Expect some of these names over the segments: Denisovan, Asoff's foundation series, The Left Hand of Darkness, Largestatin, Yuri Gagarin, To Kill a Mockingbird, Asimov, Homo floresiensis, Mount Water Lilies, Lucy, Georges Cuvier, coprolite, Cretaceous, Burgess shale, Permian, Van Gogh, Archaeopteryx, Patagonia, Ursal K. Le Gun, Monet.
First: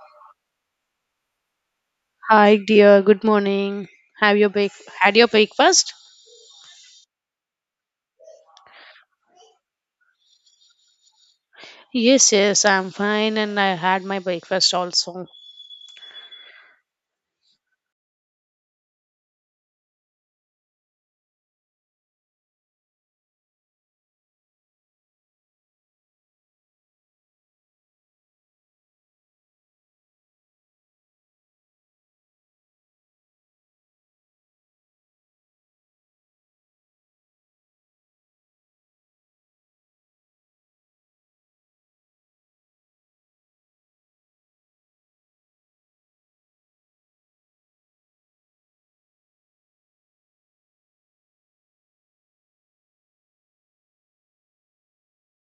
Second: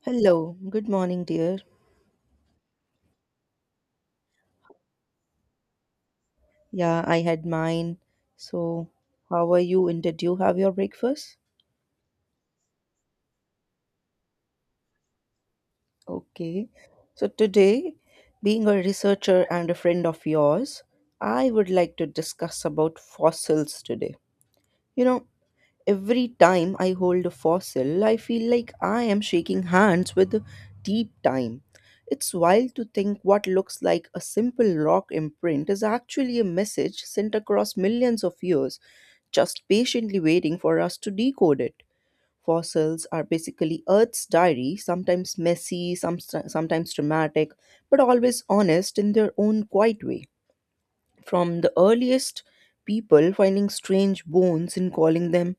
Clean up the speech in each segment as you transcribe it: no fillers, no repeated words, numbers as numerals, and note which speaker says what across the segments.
Speaker 1: Hello, good morning, dear.
Speaker 2: Hi, dear. Good morning. Have your break? Had your breakfast?
Speaker 1: Yeah, I had mine. So, how are you? And did you have your breakfast?
Speaker 2: Yes, yes. I'm fine, and I had my breakfast also.
Speaker 1: Okay. So, today, being a researcher and a friend of yours, I would like to discuss about fossils today. You know, every time I hold a fossil, I feel like I am shaking hands with a deep time. It's wild to think what looks like a simple rock imprint is actually a message sent across millions of years just patiently waiting for us to decode it. Fossils are basically Earth's diary, sometimes messy, sometimes dramatic, but always honest in their own quiet way. From the earliest people finding strange bones and calling them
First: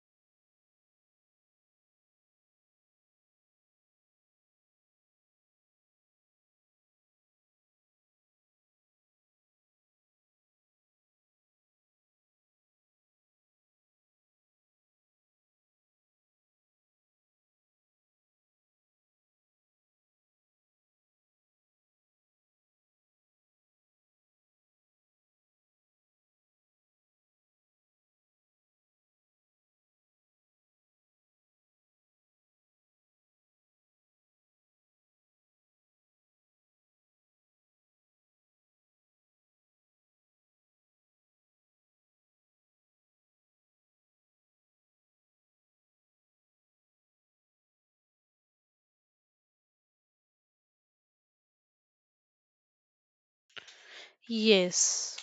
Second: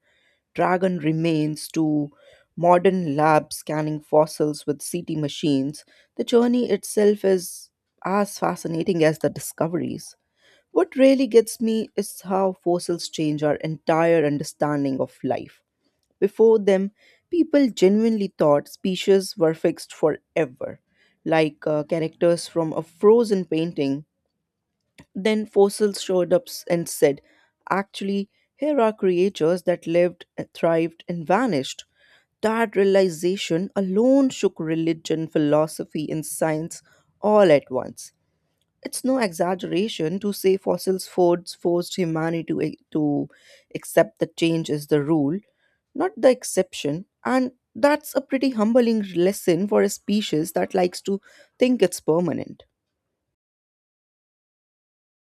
Speaker 1: dragon remains to modern labs scanning fossils with CT machines, the journey itself is as fascinating as the discoveries. What really gets me is how fossils change our entire understanding of life. Before them, people genuinely thought species were fixed forever, like characters from a frozen painting. Then fossils showed up and said, actually, here are creatures that lived, thrived, and vanished. That realization alone shook religion, philosophy, and science all at once. It's no exaggeration to say fossils fords forced humanity to, to accept that change is the rule, not the exception. And that's a pretty humbling lesson for a species that likes to think it's permanent.
Speaker 2: Yes,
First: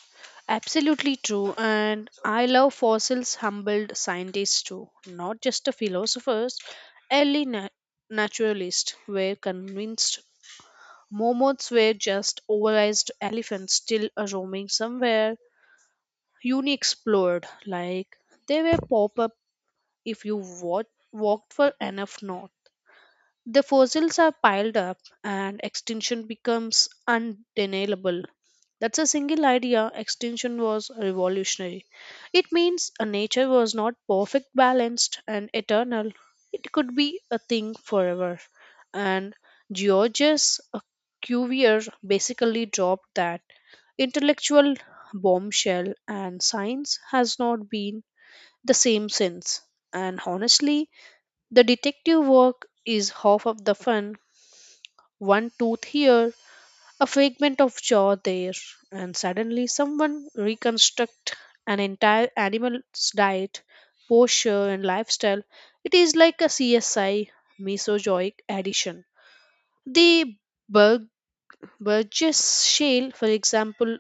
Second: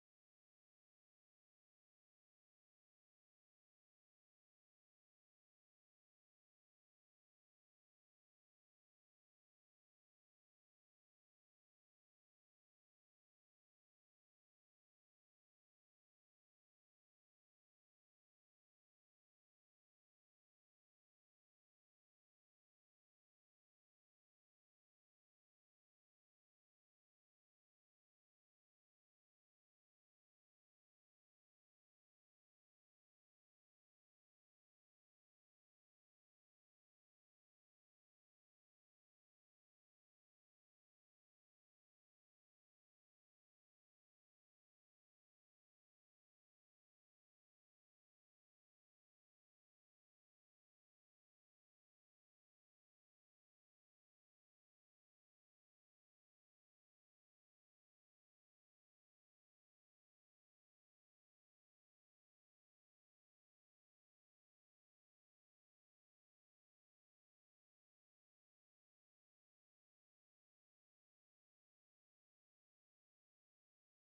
Speaker 2: absolutely true. And I love fossils, humbled scientists too, not just the philosophers. Early naturalists were convinced mammoths were just oversized elephants still roaming somewhere unexplored. Like they were pop up if you walked for enough north. The fossils are piled up and extinction becomes undeniable. That's a single idea. Extinction was revolutionary. It means a nature was not perfect, balanced, and eternal. It could be a thing forever. And Georges Cuvier basically dropped that intellectual bombshell, and science has not been the same since. And honestly, the detective work is half of the fun. One tooth here, a fragment of jaw there, and suddenly someone reconstruct an entire animal's diet, posture, and lifestyle. It is like a CSI mesozoic addition. The bug. Burgess shale, for example,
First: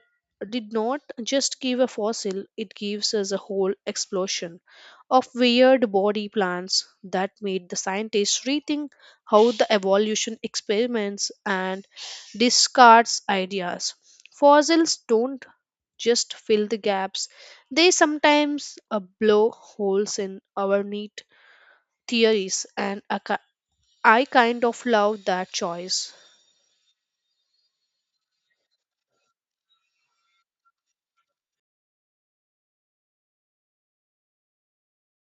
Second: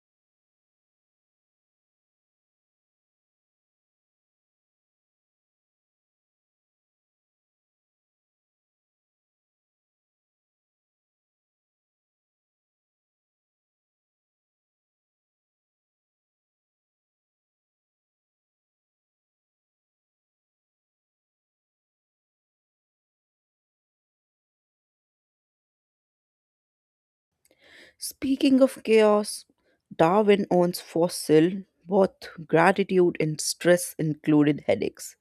Speaker 2: did not just give a fossil, it gives us a whole explosion of weird body plans that made the scientists rethink how the evolution experiments and discards ideas. Fossils don't just fill the gaps, they sometimes blow holes in our neat theories, and I kind of love that choice.
Speaker 1: Speaking of chaos, Darwin owns fossil, both gratitude and stress included headaches.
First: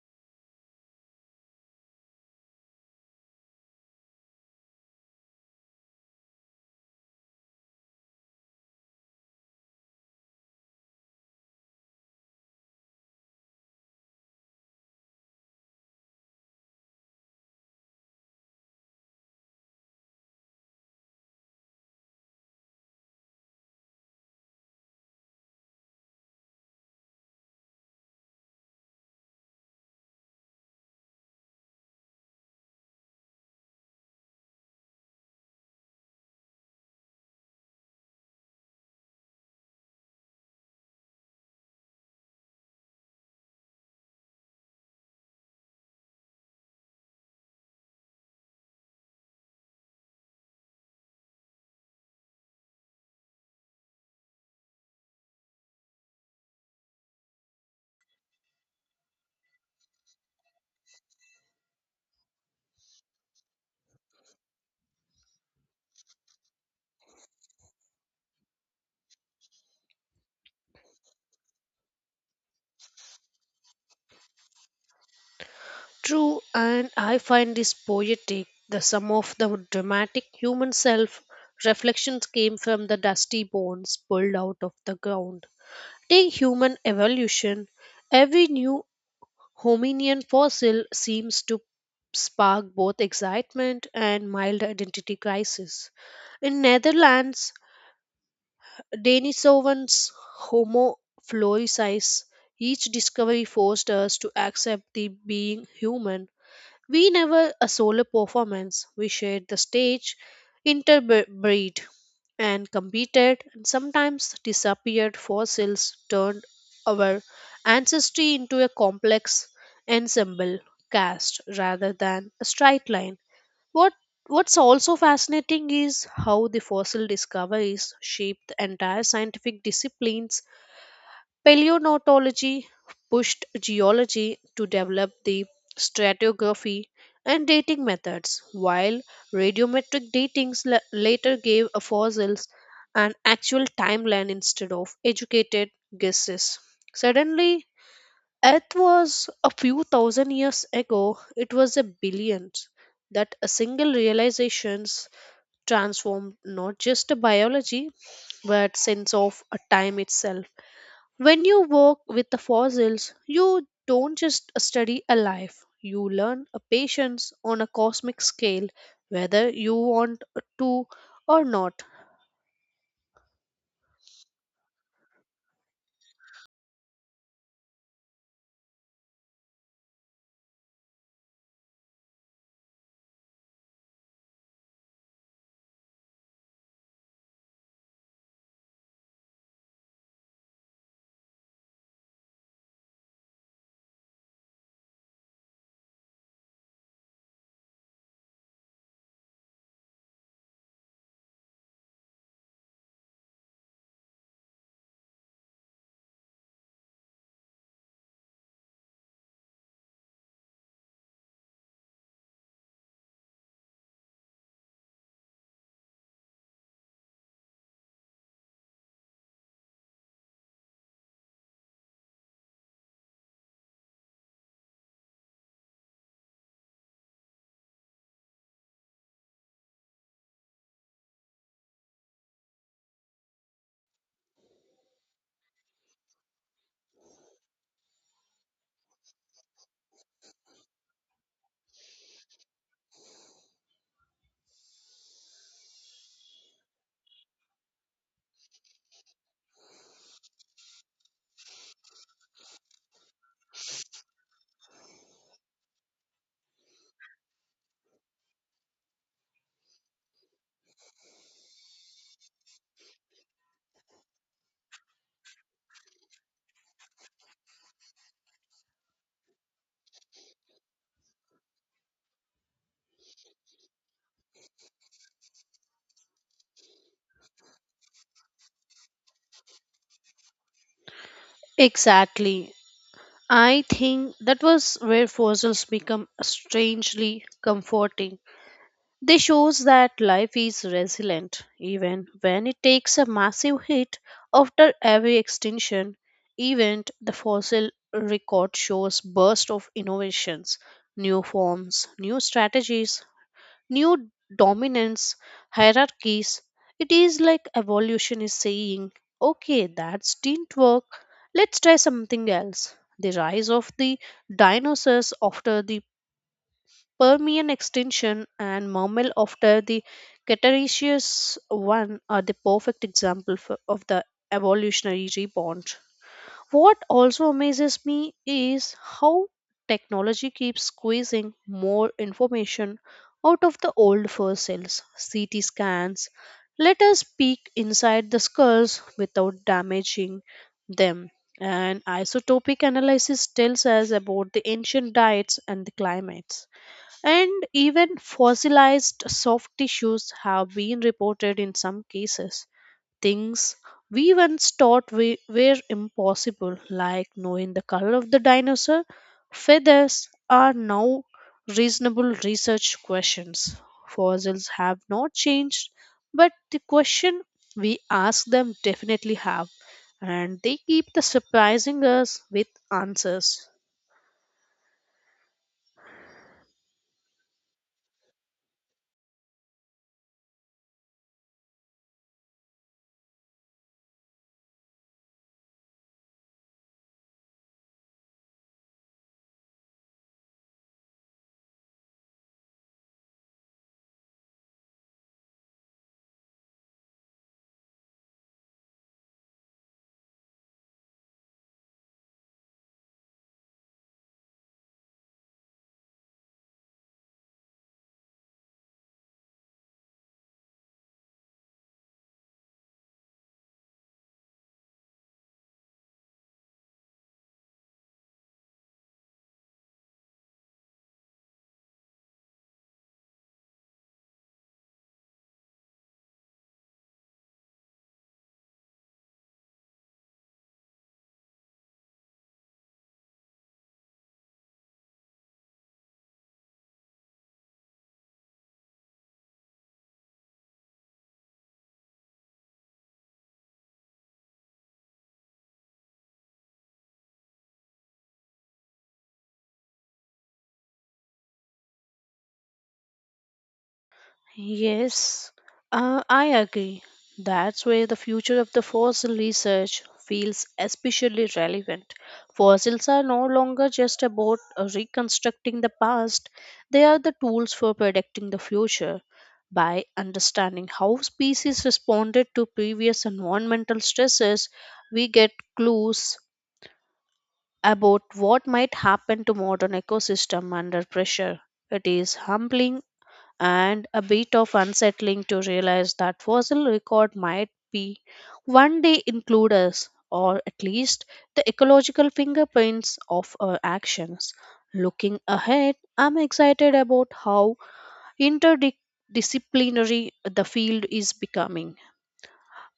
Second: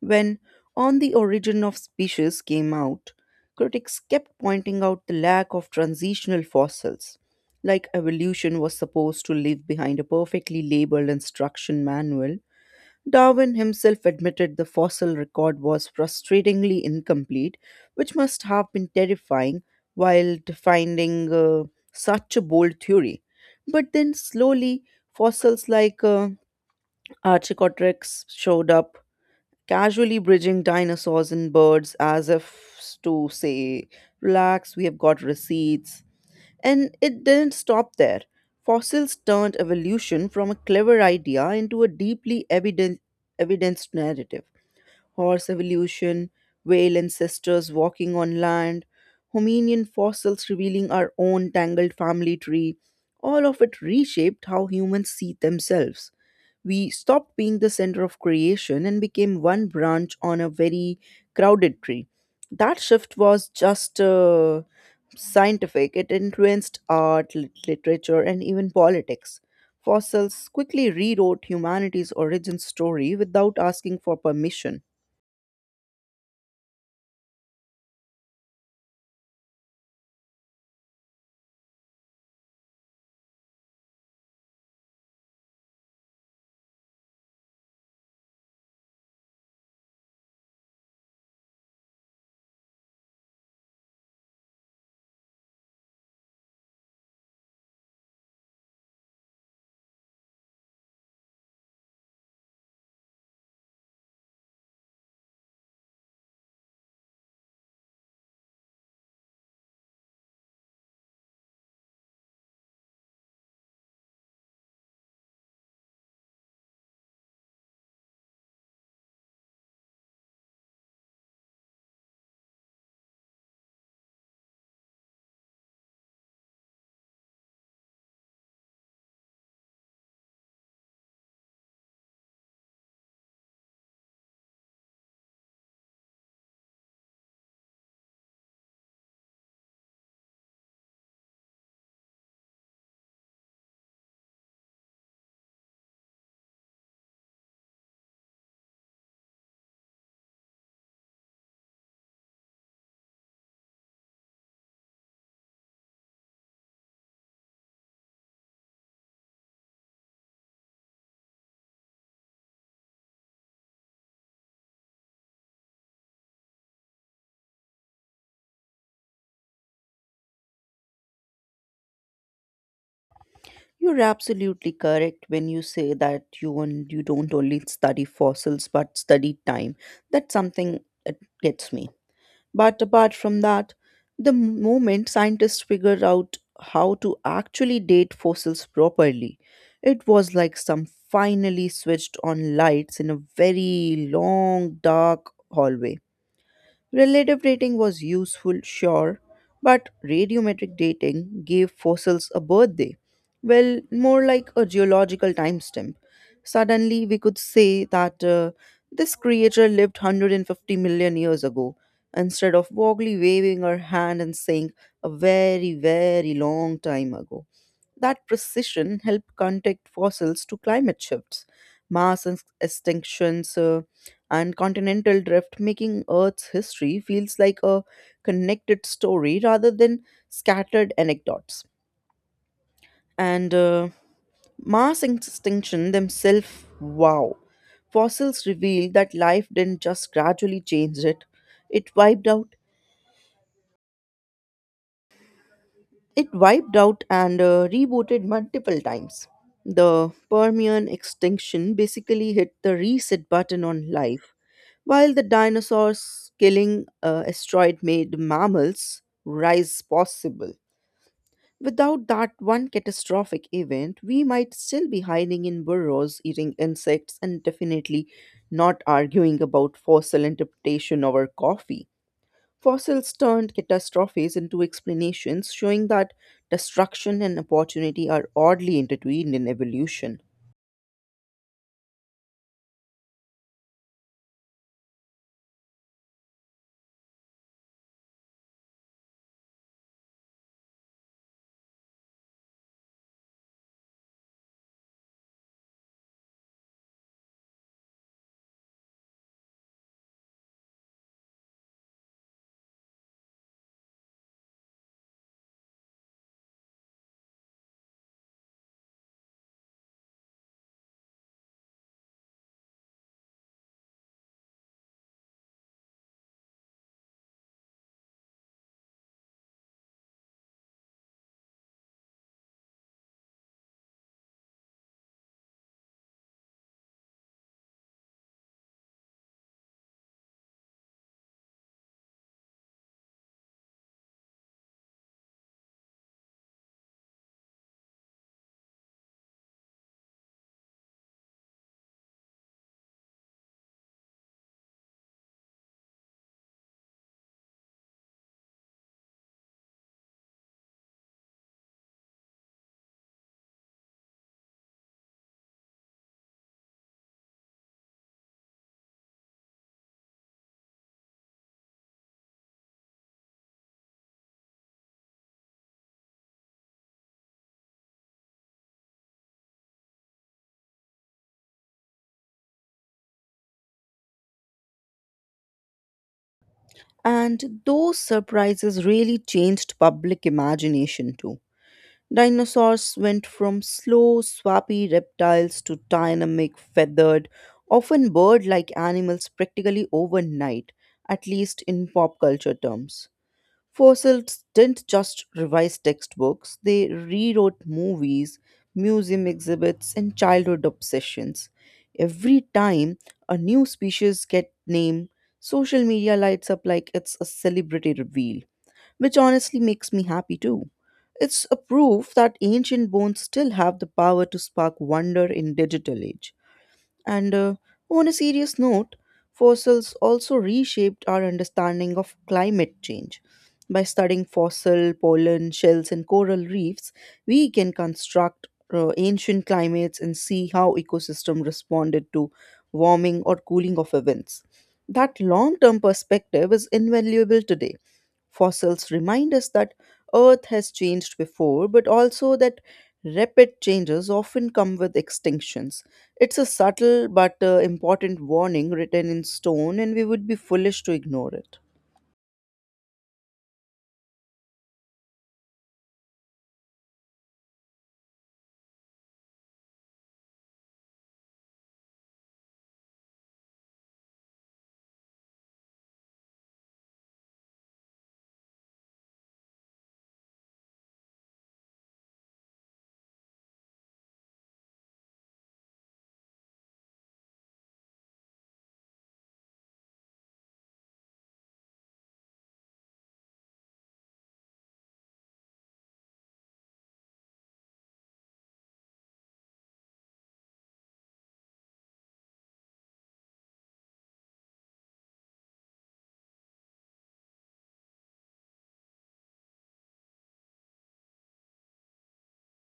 Speaker 1: When On the Origin of Species came out, critics kept pointing out the lack of transitional fossils, like evolution was supposed to leave behind a perfectly labeled instruction manual. Darwin himself admitted the fossil record was frustratingly incomplete, which must have been terrifying while defending such a bold theory. But then slowly, fossils like Archaeopteryx showed up casually bridging dinosaurs and birds as if to say, relax, we have got receipts. And it didn't stop there. Fossils turned evolution from a clever idea into a evidenced narrative. Horse evolution, whale ancestors walking on land, Hominian fossils revealing our own tangled family tree. All of it reshaped how humans see themselves. We stopped being the center of creation and became one branch on a very crowded tree. That shift was just scientific, it influenced art, literature, and even politics. Fossils quickly rewrote humanity's origin story without asking for permission.
Speaker 2: True, and I find this poetic. The sum of the dramatic human self reflections came from the dusty bones pulled out of the ground. Take human evolution. Every new hominian fossil seems to spark both excitement and mild identity crisis. In Netherlands, Denisovan's Homo floresize, each discovery forced us to accept the being human we never a solo performance. We shared the stage, interbreed, and competed, and sometimes disappeared fossils turned our ancestry into a complex ensemble cast rather than a straight line. What What's also fascinating is how the fossil discoveries shaped the entire scientific disciplines. Paleontology pushed geology to develop the stratigraphy and dating methods, while radiometric dating later gave a fossils an actual timeline instead of educated guesses. Suddenly, Earth was a few thousand years ago, it was a billion. That a single realizations transformed not just biology but sense of a time itself. When you work with the fossils, you don't just study a life, you learn a patience on a cosmic scale, whether you want to or not.
Speaker 1: You're absolutely correct when you say that you don't only study fossils but study time. That's something that gets me. But apart from that, the moment scientists figured out how to actually date fossils properly, it was like some finally switched on lights in a very long, dark hallway. Relative dating was useful, sure, but radiometric dating gave fossils a birthday. Well, more like a geological timestamp. Suddenly, we could say that this creature lived 150 million years ago, instead of vaguely waving her hand and saying a very, very long time ago. That precision helped connect fossils to climate shifts, mass extinctions, and continental drift, making Earth's history feels like a connected story rather than scattered anecdotes. And mass extinction themselves, wow. Fossils reveal that life didn't just gradually change it, it wiped out It wiped out and rebooted multiple times. The Permian extinction basically hit the reset button on life, while the dinosaurs killing asteroid made mammals rise possible. Without that one catastrophic event, we might still be hiding in burrows, eating insects, and definitely not arguing about fossil interpretation over coffee. Fossils turned catastrophes into explanations, showing that destruction and opportunity are oddly intertwined in evolution.
Speaker 2: Exactly. I think that was where fossils become strangely comforting. This shows that life is resilient even when it takes a massive hit after every extinction event. The fossil record shows bursts of innovations, new forms, new strategies, new dominance hierarchies. It is like evolution is saying, "Okay, that didn't work. Let's try something else." The rise of the dinosaurs after the Permian extinction and mammal after the Cretaceous one are the perfect example for, of the evolutionary rebound. What also amazes me is how technology keeps squeezing more information out of the old fur cells, CT scans. Let us peek inside the skulls without damaging them. And isotopic analysis tells us about the ancient diets and the climates. And even fossilized soft tissues have been reported in some cases. Things we once thought we were impossible, like knowing the color of the dinosaur feathers, are now reasonable research questions. Fossils have not changed, but the question we ask them definitely have, and they keep the surprising us with answers.
Speaker 1: And those surprises really changed public imagination too. Dinosaurs went from slow, swampy reptiles to dynamic, feathered, often bird like animals practically overnight, at least in pop culture terms. Fossils didn't just revise textbooks, they rewrote movies, museum exhibits, and childhood obsessions. Every time a new species gets named, social media lights up like it's a celebrity reveal, which honestly makes me happy too. It's a proof that ancient bones still have the power to spark wonder in digital age. And on a serious note, fossils also reshaped our understanding of climate change. By studying fossil, pollen, shells, and coral reefs, we can construct ancient climates and see how ecosystem responded to warming or cooling of events. That long-term perspective is invaluable today. Fossils remind us that Earth has changed before, but also that rapid changes often come with extinctions. It's a subtle but important warning written in stone, and we would be foolish to ignore it.
Speaker 2: Yes, I agree. That's where the future of the fossil research feels especially relevant. Fossils are no longer just about reconstructing the past, they are the tools for predicting the future. By understanding how species responded to previous environmental stresses, we get clues about what might happen to modern ecosystem under pressure. It is humbling and a bit of unsettling to realize that fossil record might be one day include us or at least the ecological fingerprints of our actions. Looking ahead, I'm excited about how interdisciplinary the field is becoming.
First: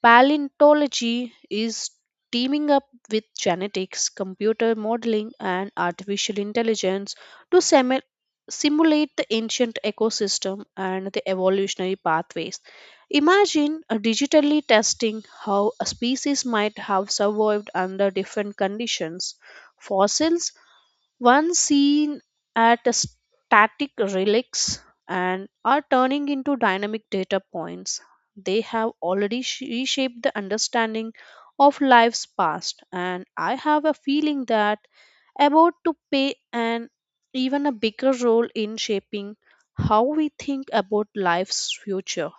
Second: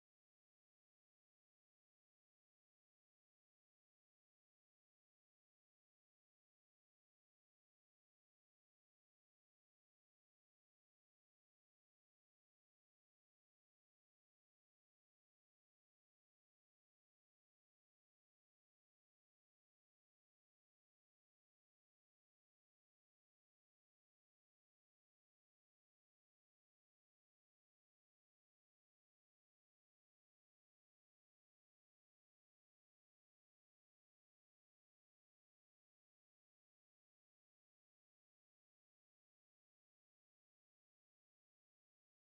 Speaker 2: Paleontology is teaming up with genetics, computer modeling, and artificial intelligence to simulate the ancient ecosystem and the evolutionary pathways. Imagine digitally testing how a species might have survived under different conditions. Fossils one seen at a static relics and are turning into dynamic data points. They have already reshaped the understanding of life's past, and I have a feeling that about to play an even a bigger role in shaping how we think about life's future.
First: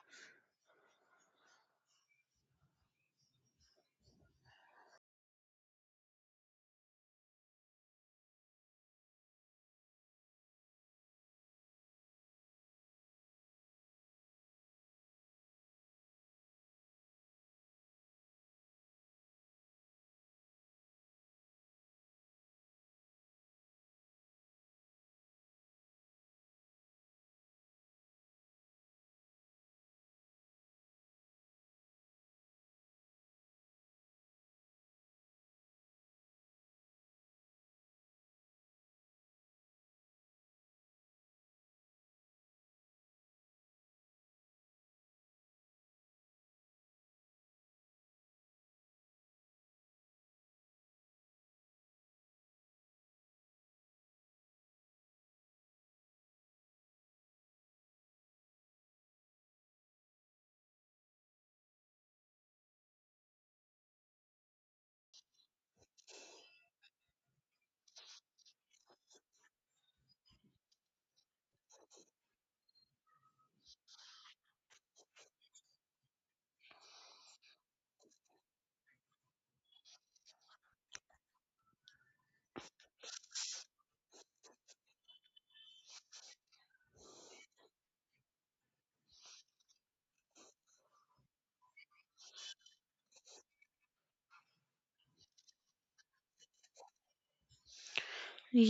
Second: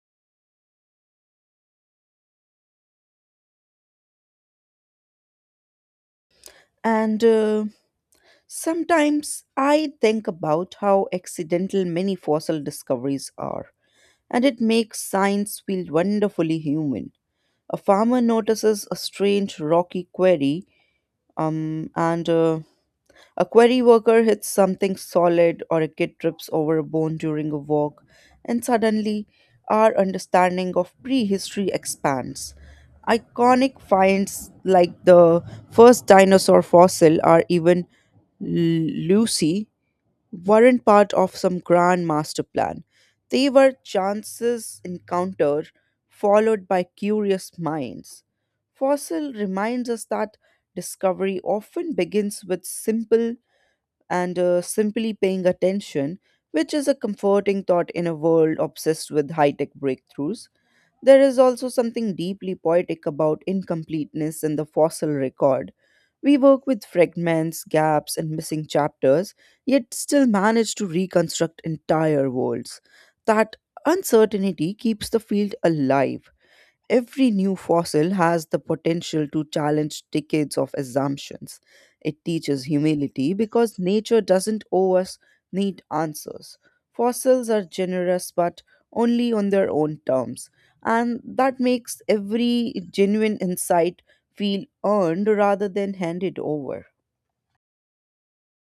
Speaker 1: And sometimes I think about how accidental many fossil discoveries are, and it makes science feel wonderfully human. A farmer notices a strange rocky quarry, and a quarry worker hits something solid, or a kid trips over a bone during a walk, and suddenly our understanding of prehistory expands. Iconic finds like the first dinosaur fossil or even Lucy weren't part of some grand master plan. They were chances encounter followed by curious minds. Fossil reminds us that discovery often begins with simple and simply paying attention, which is a comforting thought in a world obsessed with high tech breakthroughs. There is also something deeply poetic about incompleteness in the fossil record. We work with fragments, gaps, and missing chapters, yet still manage to reconstruct entire worlds. That uncertainty keeps the field alive. Every new fossil has the potential to challenge decades of assumptions. It teaches humility because nature doesn't owe us neat answers. Fossils are generous but only on their own terms, and that makes every genuine insight feel earned rather than handed over.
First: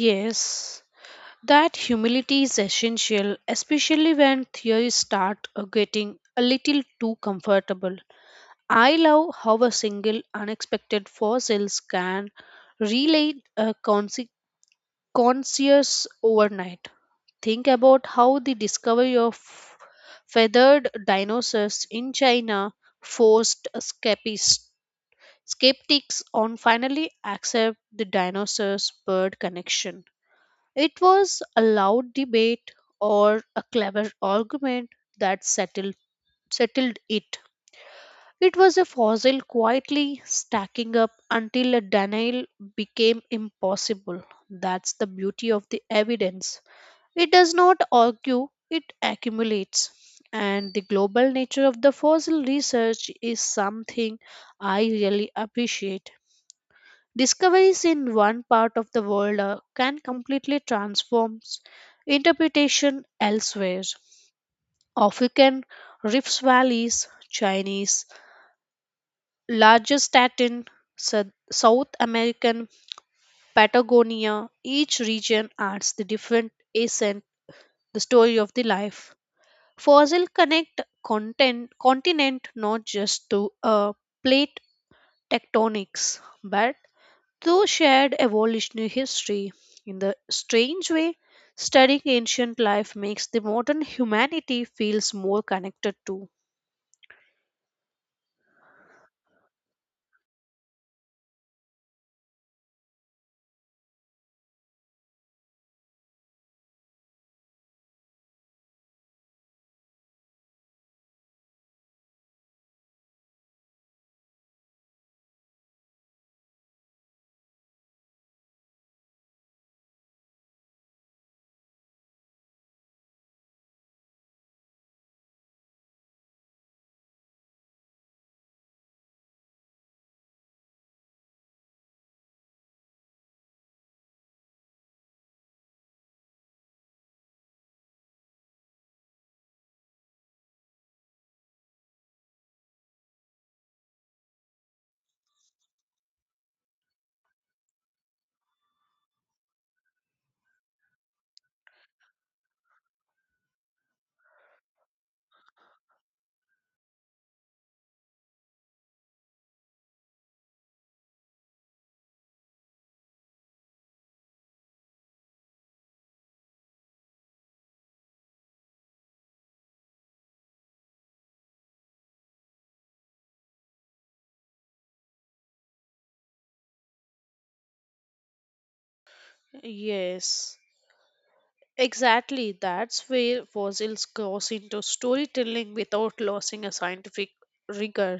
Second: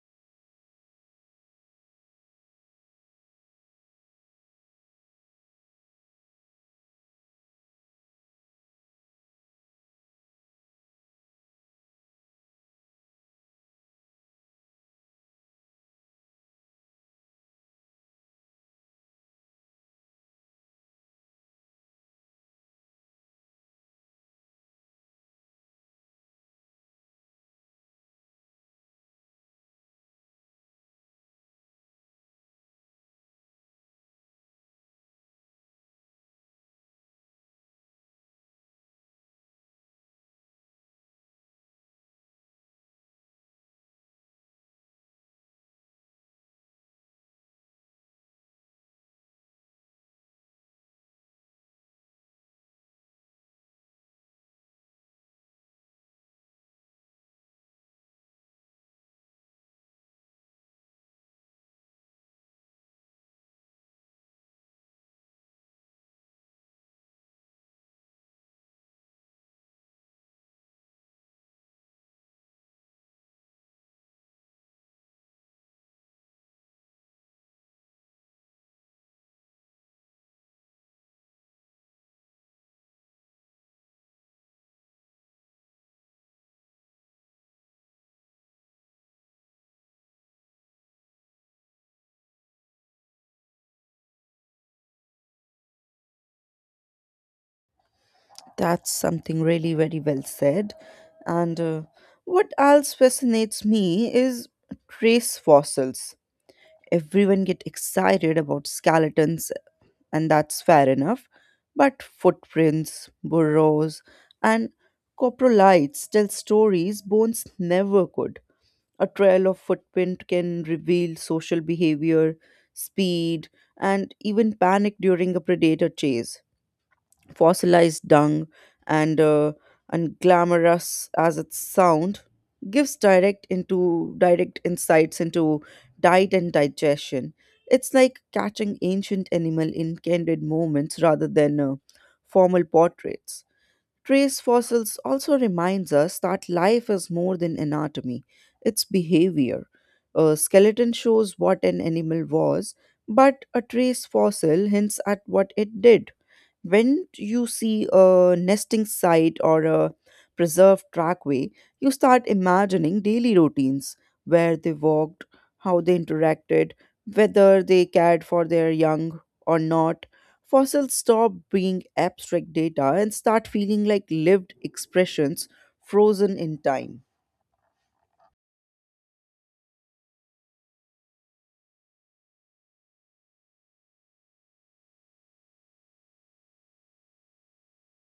Speaker 2: Yes, that humility is essential, especially when theories start getting a little too comfortable. I love how a single unexpected fossils can relate a conscious overnight. Think about how the discovery of feathered dinosaurs in China forced skeptics on finally accept the dinosaurs bird connection. It was a loud debate or a clever argument that settled it. It was a fossil quietly stacking up until a denial became impossible. That's the beauty of the evidence. It does not argue, it accumulates. And the global nature of the fossil research is something I really appreciate. Discoveries in one part of the world can completely transform interpretation elsewhere. African rift valleys, Chinese Largestatin, South American, Patagonia, each region adds the different accent, the story of the life. Fossil connect content, continent not just to plate tectonics, but to shared evolutionary history. In the strange way, studying ancient life makes the modern humanity feels more connected to.
Speaker 1: That's something really very well said. And what else fascinates me is trace fossils. Everyone get excited about skeletons and that's fair enough, but footprints, burrows, and coprolites tell stories bones never could. A trail of footprint can reveal social behavior, speed, and even panic during a predator chase. Fossilized dung, and uh, and glamorous as it sound, gives direct into direct insights into diet and digestion. It's like catching ancient animal in candid moments rather than formal portraits. Trace fossils also reminds us that life is more than anatomy; it's behavior. A skeleton shows what an animal was, but a trace fossil hints at what it did. When you see a nesting site or a preserved trackway, you start imagining daily routines, where they walked, how they interacted, whether they cared for their young or not. Fossils stop being abstract data and start feeling like lived expressions frozen in time.
Speaker 2: Yes. Exactly, that's where fossils cross into storytelling without losing a scientific rigor.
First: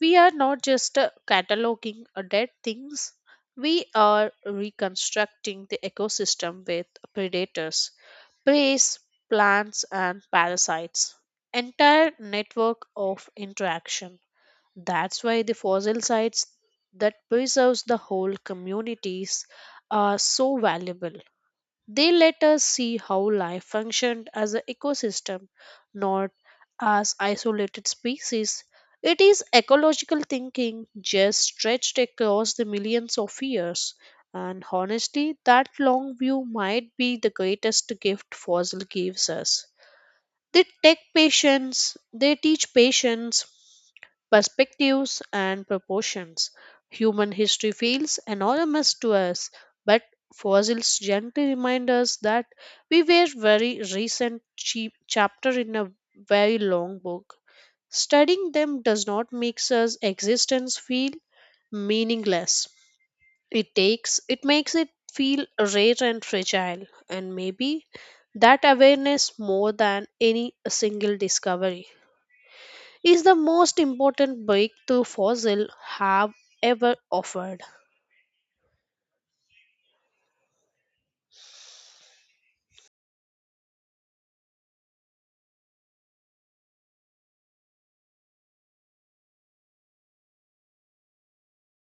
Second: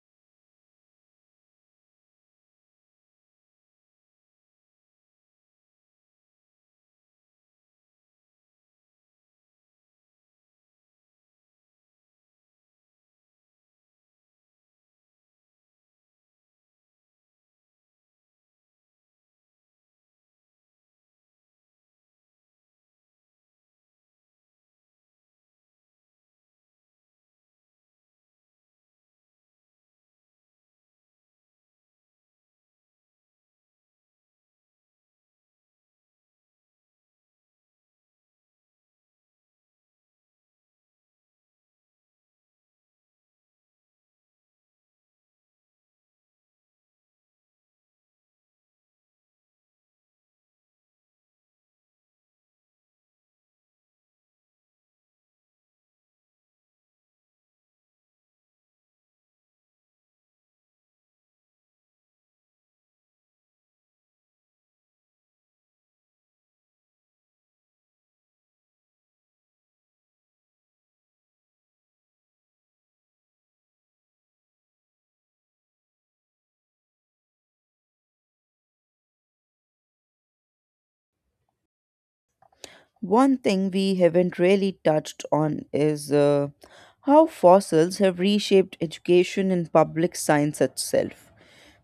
Speaker 2: We are not just cataloging dead things, we are reconstructing the ecosystem with predators, preys, plants, and parasites. Entire network of interaction. That's why the fossil sites that preserves the whole communities are so valuable. They let us see how life functioned as an ecosystem, not as isolated species. It is ecological thinking just stretched across the millions of years. And honestly, that long view might be the greatest gift fossil gives us. They take patience, they teach patience, perspectives, and proportions. Human history feels anonymous to us, but fossils gently remind us that we were very recent cheap chapter in a very long book. Studying them does not make us existence feel meaningless. It takes it makes it feel rare and fragile, and maybe that awareness, more than any single discovery, is the most important breakthrough fossil have ever offered.
Speaker 1: One thing we haven't really touched on is how fossils have reshaped education in public science itself.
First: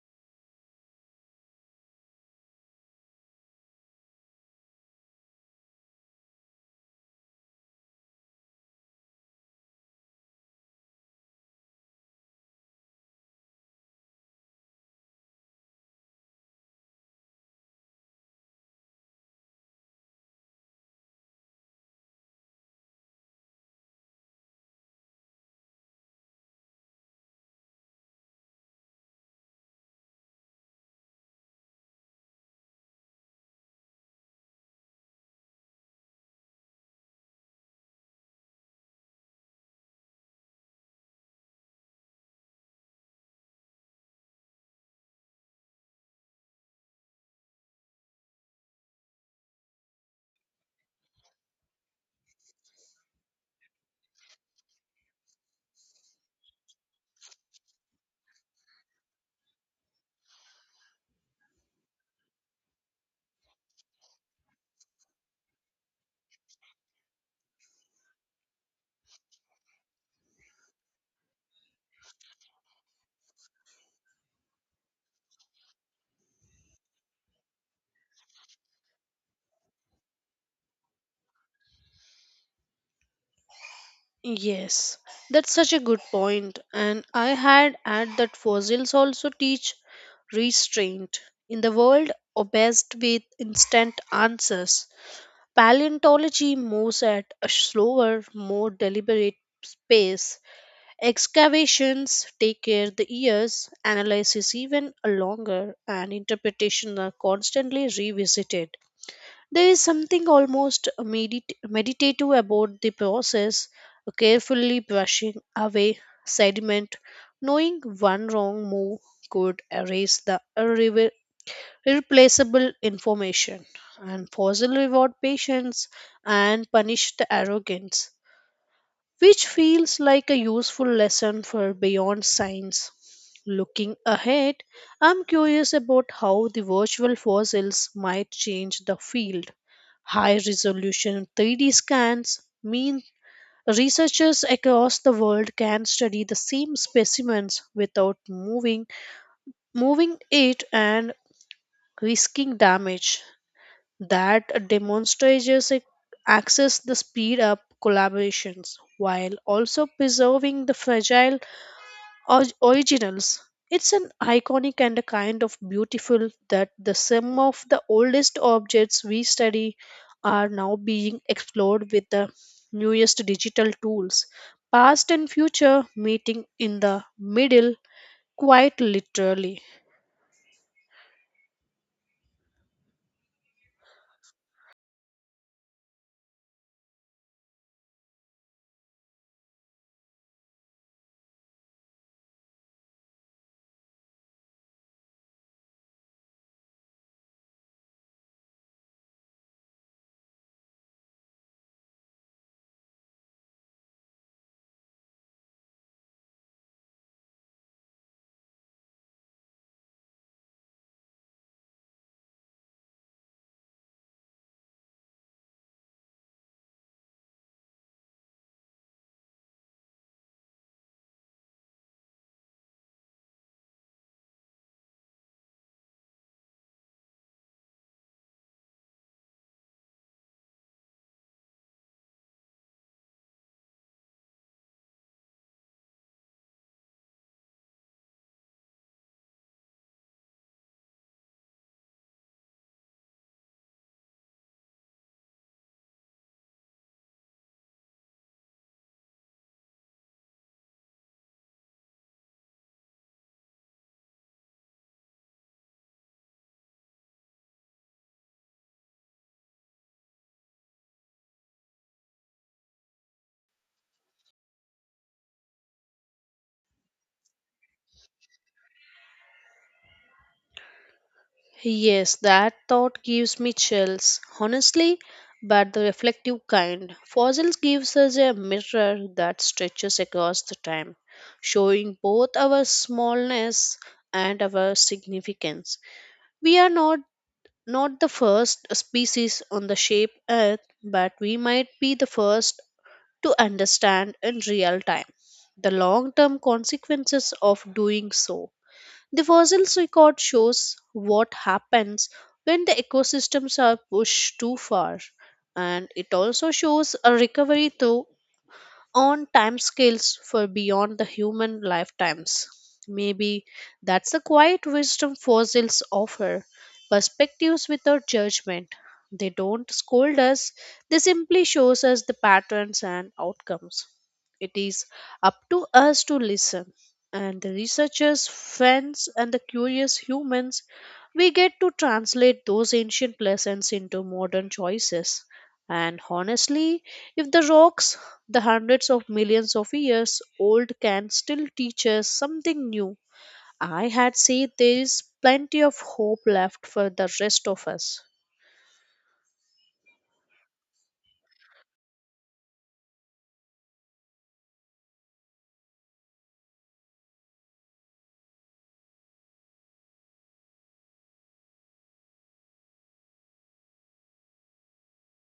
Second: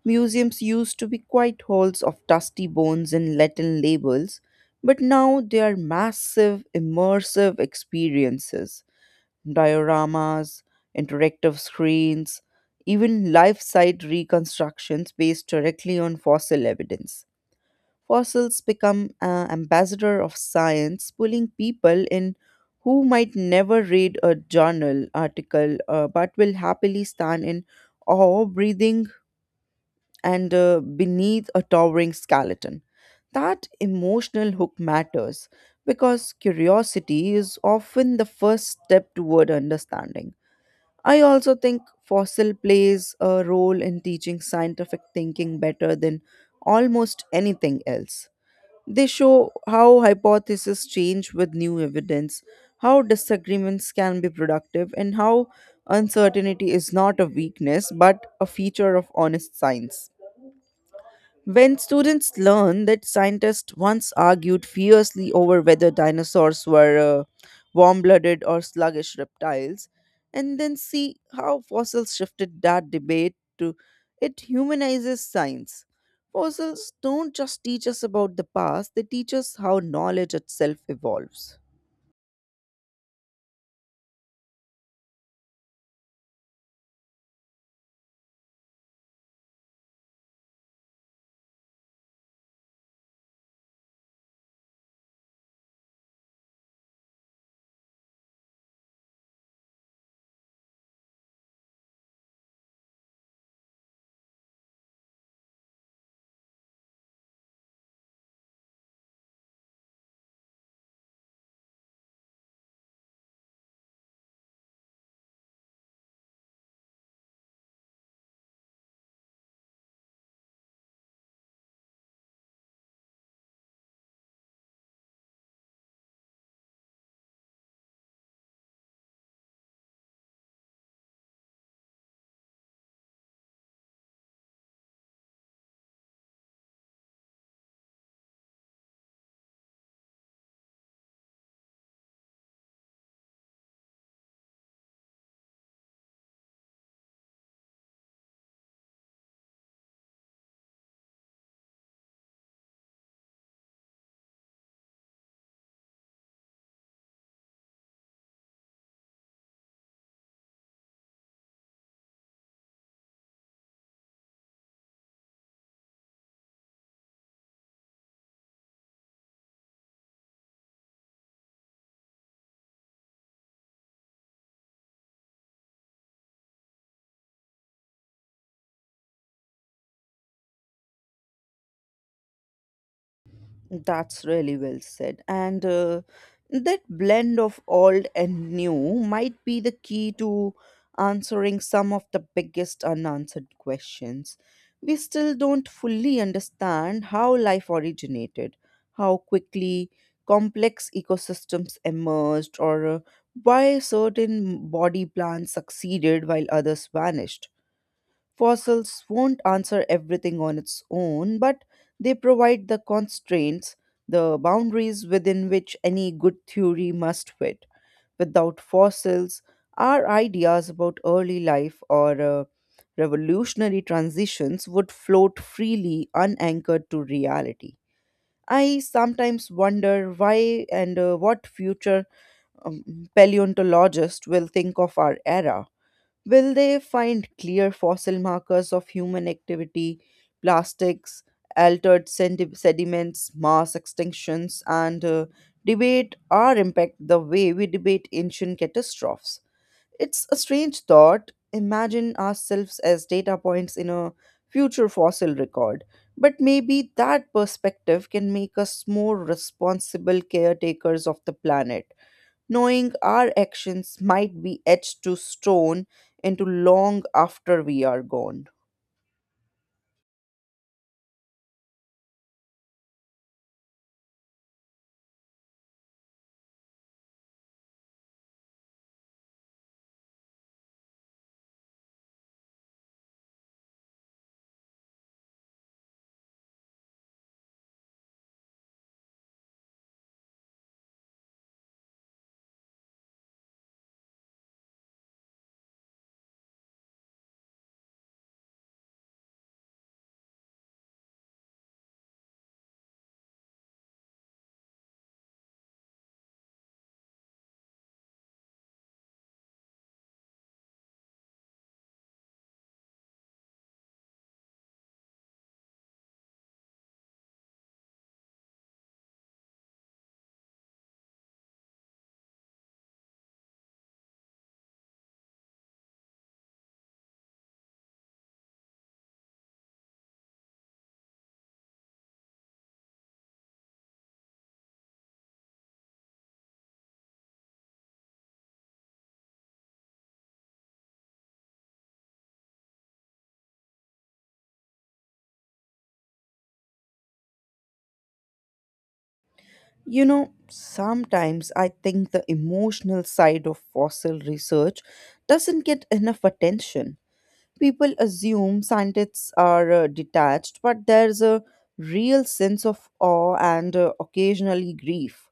Speaker 1: Museums used to be quite halls of dusty bones and Latin labels, but now they are massive, immersive experiences. Dioramas, interactive screens, even life size reconstructions based directly on fossil evidence. Fossils become ambassador of science, pulling people in who might never read a journal article but will happily stand in awe breathing and beneath a towering skeleton. That emotional hook matters because curiosity is often the first step toward understanding. I also think fossil plays a role in teaching scientific thinking better than almost anything else. They show how hypotheses change with new evidence, how disagreements can be productive, and how uncertainty is not a weakness but a feature of honest science. When students learn that scientists once argued fiercely over whether dinosaurs were warm blooded or sluggish reptiles, and then see how fossils shifted that debate to, it humanizes science. Fossils don't just teach us about the past, they teach us how knowledge itself evolves.
Speaker 2: Yes, that's such a good point. And I had add that fossils also teach restraint in the world obsessed with instant answers. Paleontology moves at a slower more deliberate pace. Excavations take care the years, analysis even a longer, and interpretation are constantly revisited. There is something almost meditative about the process, carefully brushing away sediment, knowing one wrong move could erase the irreplaceable information, and fossil reward patience and punish the arrogance, which feels like a useful lesson for beyond science. Looking ahead, I'm curious about how the virtual fossils might change the field. High resolution 3D scans mean researchers across the world can study the same specimens without moving it and risking damage. That demonstrates access the speed up collaborations while also preserving the fragile originals. It's an iconic and a kind of beautiful that the some of the oldest objects we study are now being explored with the newest digital tools. Past and future meeting in the middle, quite literally.
Speaker 1: That's really well said. And that blend of old and new might be the key to answering some of the biggest unanswered questions. We still don't fully understand how life originated, how quickly complex ecosystems emerged, or why certain body plants succeeded while others vanished. Fossils won't answer everything on its own, but they provide the constraints, the boundaries within which any good theory must fit. Without fossils, our ideas about early life or revolutionary transitions would float freely, unanchored to reality. I sometimes wonder why and what future um, paleontologists will think of our era. Will they find clear fossil markers of human activity, plastics, altered sediments, mass extinctions, and debate our impact the way we debate ancient catastrophes? It's a strange thought. Imagine ourselves as data points in a future fossil record. But maybe that perspective can make us more responsible caretakers of the planet, knowing our actions might be etched to stone into long after we are gone.
Speaker 2: Yes, that thought gives me chills, honestly, but the reflective kind. Fossils gives us a mirror that stretches across the time, showing both our smallness and our significance. We are not the first species on the shape earth, but we might be the first to understand in real time the long term consequences of doing so. The fossils record shows what happens when the ecosystems are pushed too far, and it also shows a recovery through on timescales for beyond the human lifetimes. Maybe that's the quiet wisdom fossils offer perspectives without judgment. They don't scold us, they simply shows us the patterns and outcomes. It is up to us to listen. And the researchers, friends, and the curious humans, we get to translate those ancient lessons into modern choices. And honestly, if the rocks the hundreds of millions of years old can still teach us something new. I had said there is plenty of hope left for the rest of us.
Speaker 1: You know, sometimes I think the emotional side of fossil research doesn't get enough attention. People assume scientists are detached, but there's a real sense of awe and occasionally grief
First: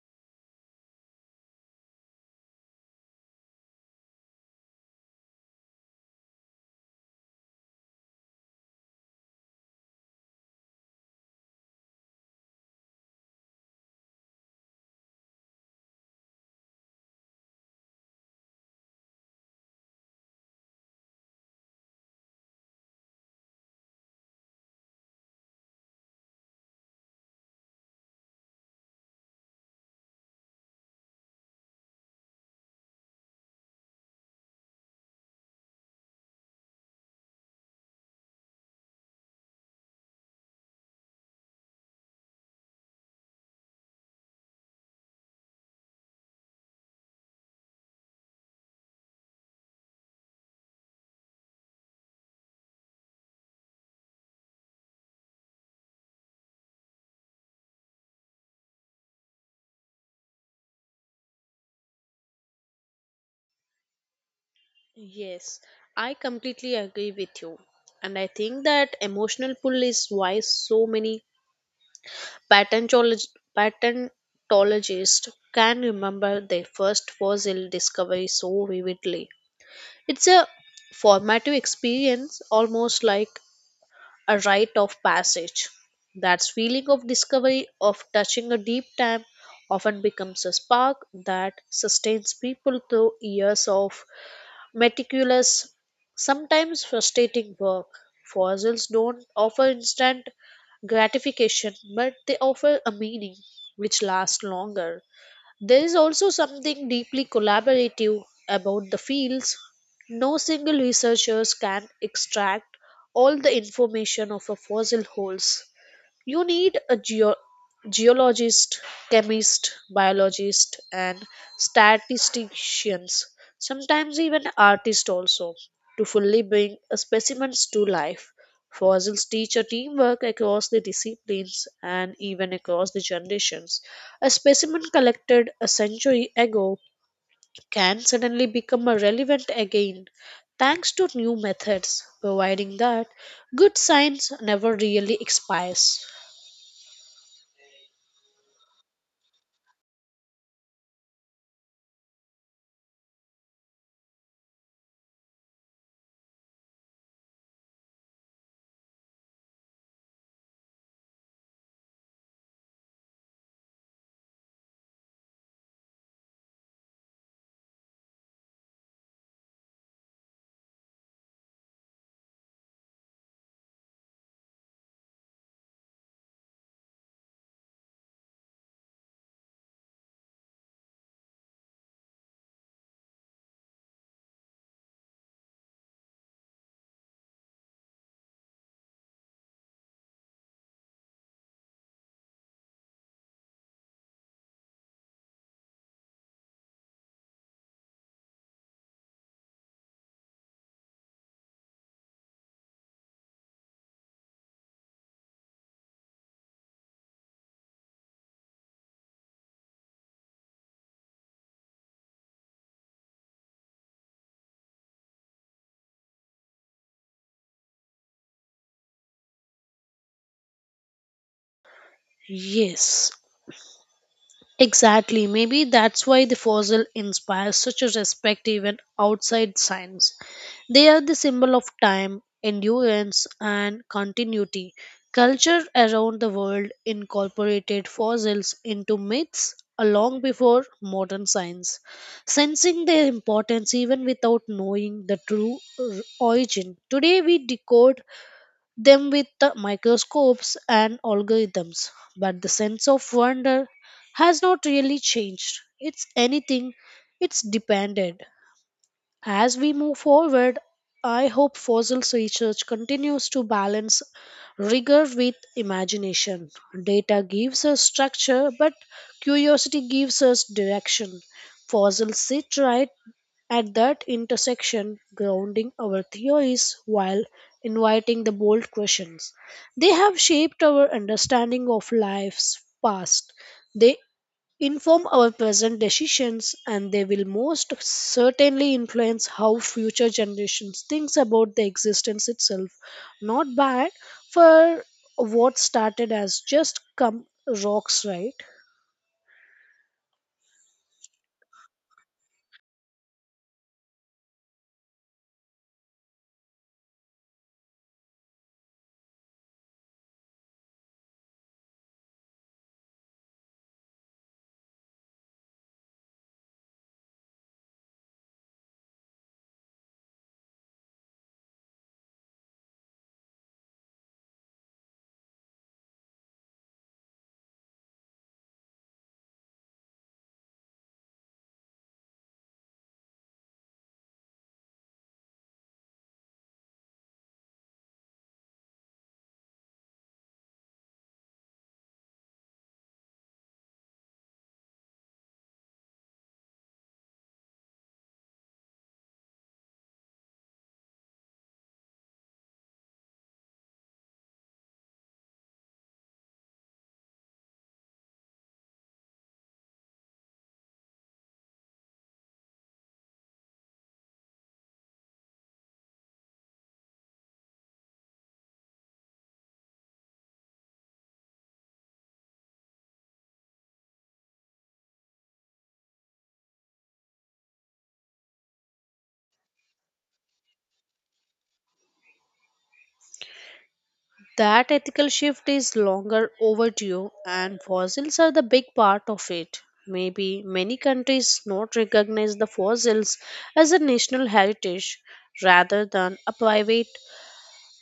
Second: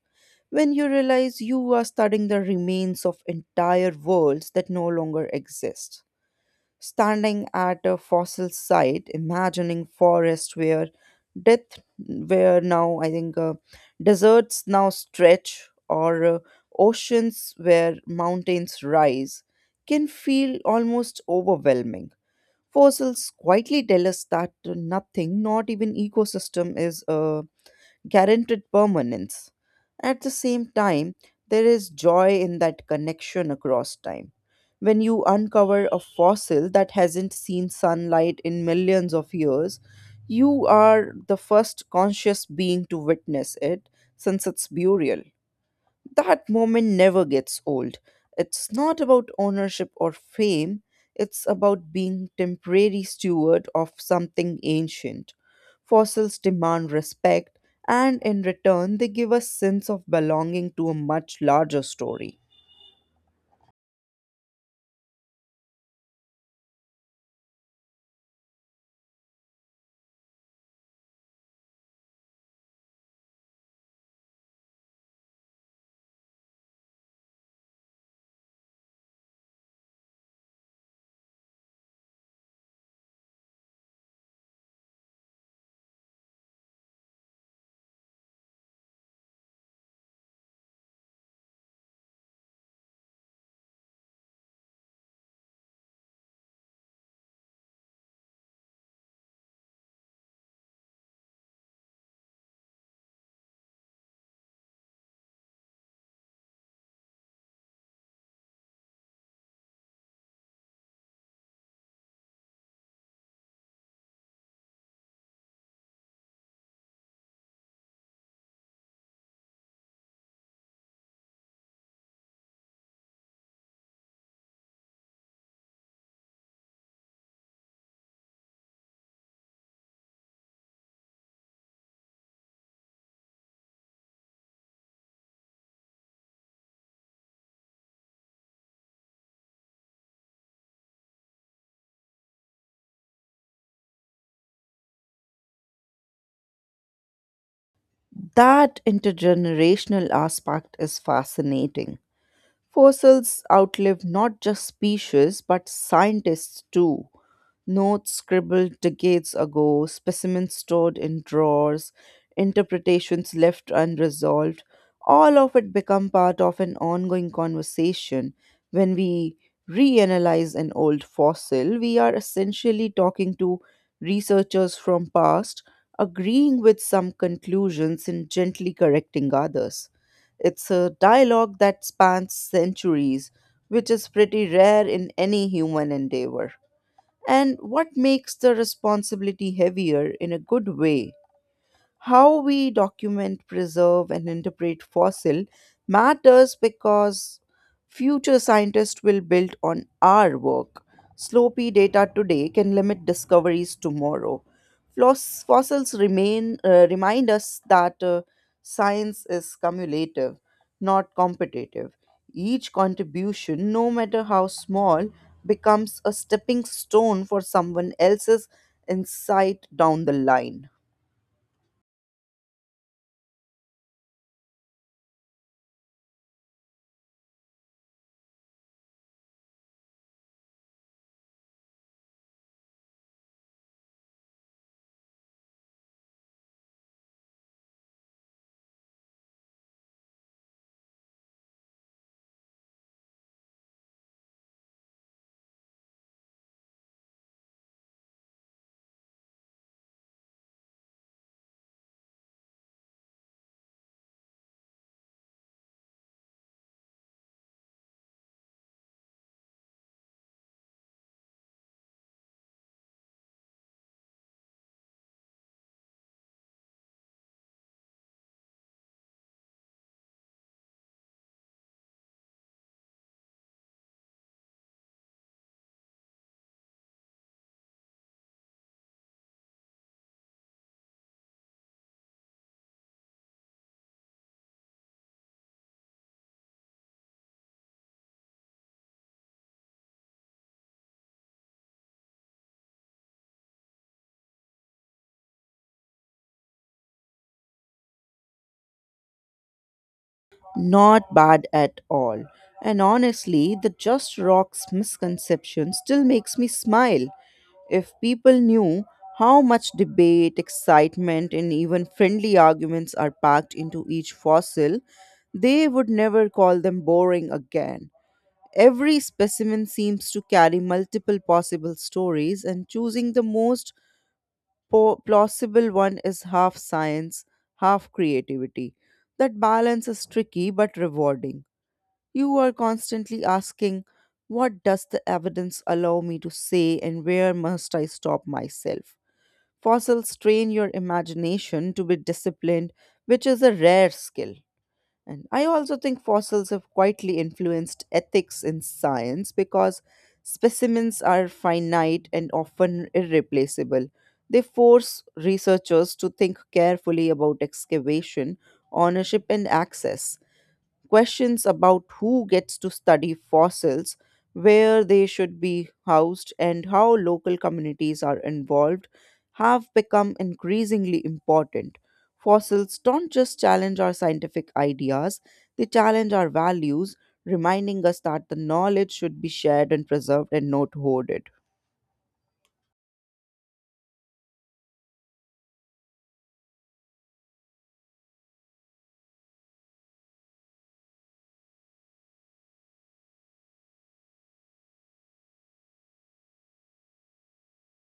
Speaker 1: when you realize you are studying the remains of entire worlds that no longer exist. Standing at a fossil site, imagining forests where death, where now I think deserts now stretch, or oceans where mountains rise, can feel almost overwhelming. Fossils quietly tell us that nothing, not even ecosystem, is guaranteed permanence. At the same time, there is joy in that connection across time. When you uncover a fossil that hasn't seen sunlight in millions of years, you are the first conscious being to witness it since its burial. That moment never gets old. It's not about ownership or fame, it's about being temporary steward of something ancient. Fossils demand respect, and in return, they give a sense of belonging to a much larger story.
Speaker 2: Yes, I completely agree with you. And I think that emotional pull is why so many patentolog- patentologists can remember their first fossil discovery so vividly. It's a formative experience, almost like a rite of passage. That feeling of discovery, of touching a deep time, often becomes a spark that sustains people through years of meticulous, sometimes frustrating work. Fossils don't offer instant gratification, but they offer a meaning which lasts longer. There is also something deeply collaborative about the fields. No single researchers can extract all the information of a fossil holds. You need a geologist, chemist, biologist, and statisticians, sometimes even artists also, to fully bring a specimens to life. Fossils teach a teamwork across the disciplines and even across the generations. A specimen collected a century ago can suddenly become a relevant again thanks to new methods, providing that good science never really expires.
Speaker 1: That intergenerational aspect is fascinating. Fossils outlive not just species, but scientists too. Notes scribbled decades ago, specimens stored in drawers, interpretations left unresolved, all of it become part of an ongoing conversation. When we reanalyze an old fossil, we are essentially talking to researchers from past, agreeing with some conclusions and gently correcting others. It's a dialogue that spans centuries, which is pretty rare in any human endeavor. And what makes the responsibility heavier in a good way? How we document, preserve, and interpret fossil matters because future scientists will build on our work. Sloppy data today can limit discoveries tomorrow. Fossils remain remind us that science is cumulative, not competitive. Each contribution, no matter how small, becomes a stepping stone for someone else's insight down the line.
Speaker 2: Yes, exactly. Maybe that's why the fossil inspires such a respect even outside science. They are the symbol of time, endurance, and continuity. Culture around the world incorporated fossils into myths long before modern science, sensing their importance even without knowing the true origin. Today, we decode them with the microscopes and algorithms, but the sense of wonder has not really changed. It's anything, it's depended. As we move forward, I hope fossils research continues to balance rigor with imagination. Data gives us structure, but curiosity gives us direction. Fossils sit right at that intersection, grounding our theories while inviting the bold questions. They have shaped our understanding of life's past. They inform our present decisions, and they will most certainly influence how future generations thinks about the existence itself. Not bad for what started as just come rocks, right?
Speaker 1: Not bad at all. And honestly, the Just Rocks misconception still makes me smile. If people knew how much debate, excitement, and even friendly arguments are packed into each fossil, they would never call them boring again. Every specimen seems to carry multiple possible stories, and choosing the most plausible one is half science, half creativity. That balance is tricky but rewarding. You are constantly asking, what does the evidence allow me to say, and where must I stop myself? Fossils train your imagination to be disciplined, which is a rare skill. And I also think fossils have quietly influenced ethics in science because specimens are finite and often irreplaceable. They force researchers to think carefully about excavation, ownership, and access. Questions about who gets to study fossils, where they should be housed, and how local communities are involved have become increasingly important. Fossils don't just challenge our scientific ideas, they challenge our values, reminding us that the knowledge should be shared and preserved and not hoarded.
Speaker 2: That ethical shift is longer overdue, and fossils are the big part of it. Maybe many countries not recognize the fossils as a national heritage rather than a private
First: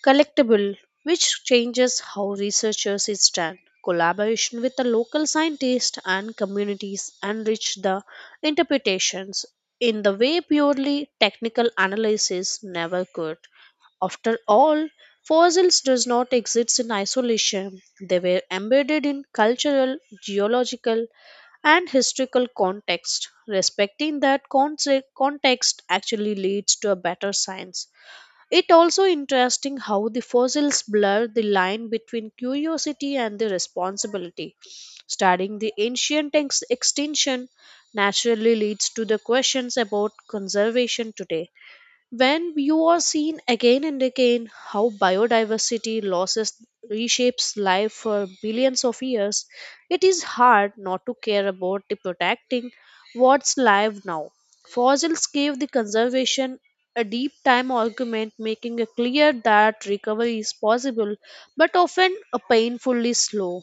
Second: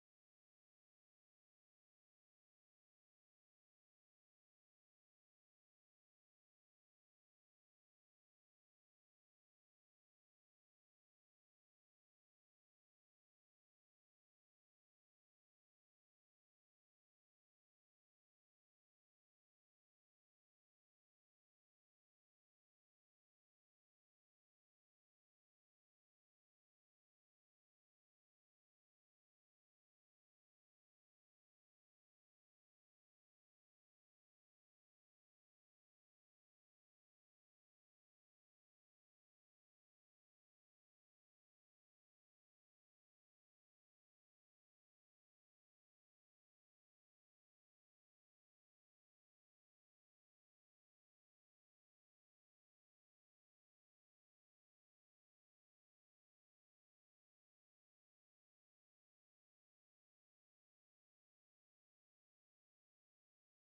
Speaker 2: collectible, which changes how researchers is done. Collaboration with the local scientists and communities enrich the interpretations in the way purely technical analysis never could. After all, fossils does not exist in isolation. They were embedded in cultural, geological, and historical context. Respecting that context actually leads to a better science. It also interesting how the fossils blur the line between curiosity and the responsibility. Studying the ancient extinction naturally leads to the questions about conservation today. When you are seen again and again how biodiversity losses reshapes life for billions of years, it is hard not to care about the protecting what's live now. Fossils gave the conservation a deep time argument, making it clear that recovery is possible but often a painfully slow.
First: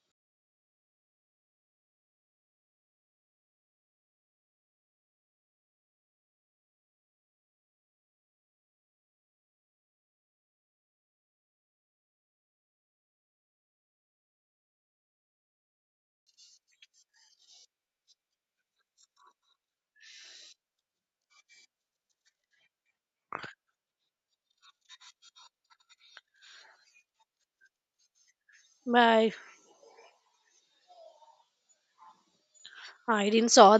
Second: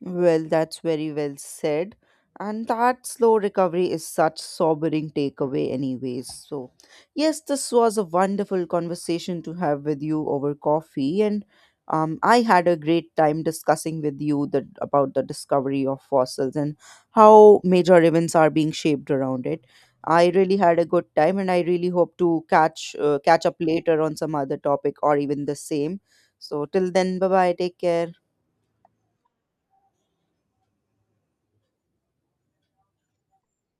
Speaker 1: Well, that's very well said. And that slow recovery is such sobering takeaway anyways. So, yes, this was a wonderful conversation to have with you over coffee and I had a great time discussing with you about the discovery of fossils and how major events are being shaped around it. I really had a good time and I really hope to catch up later on some other topic or even the same. So till then, bye bye, take care.
Speaker 2: My, I didn't saw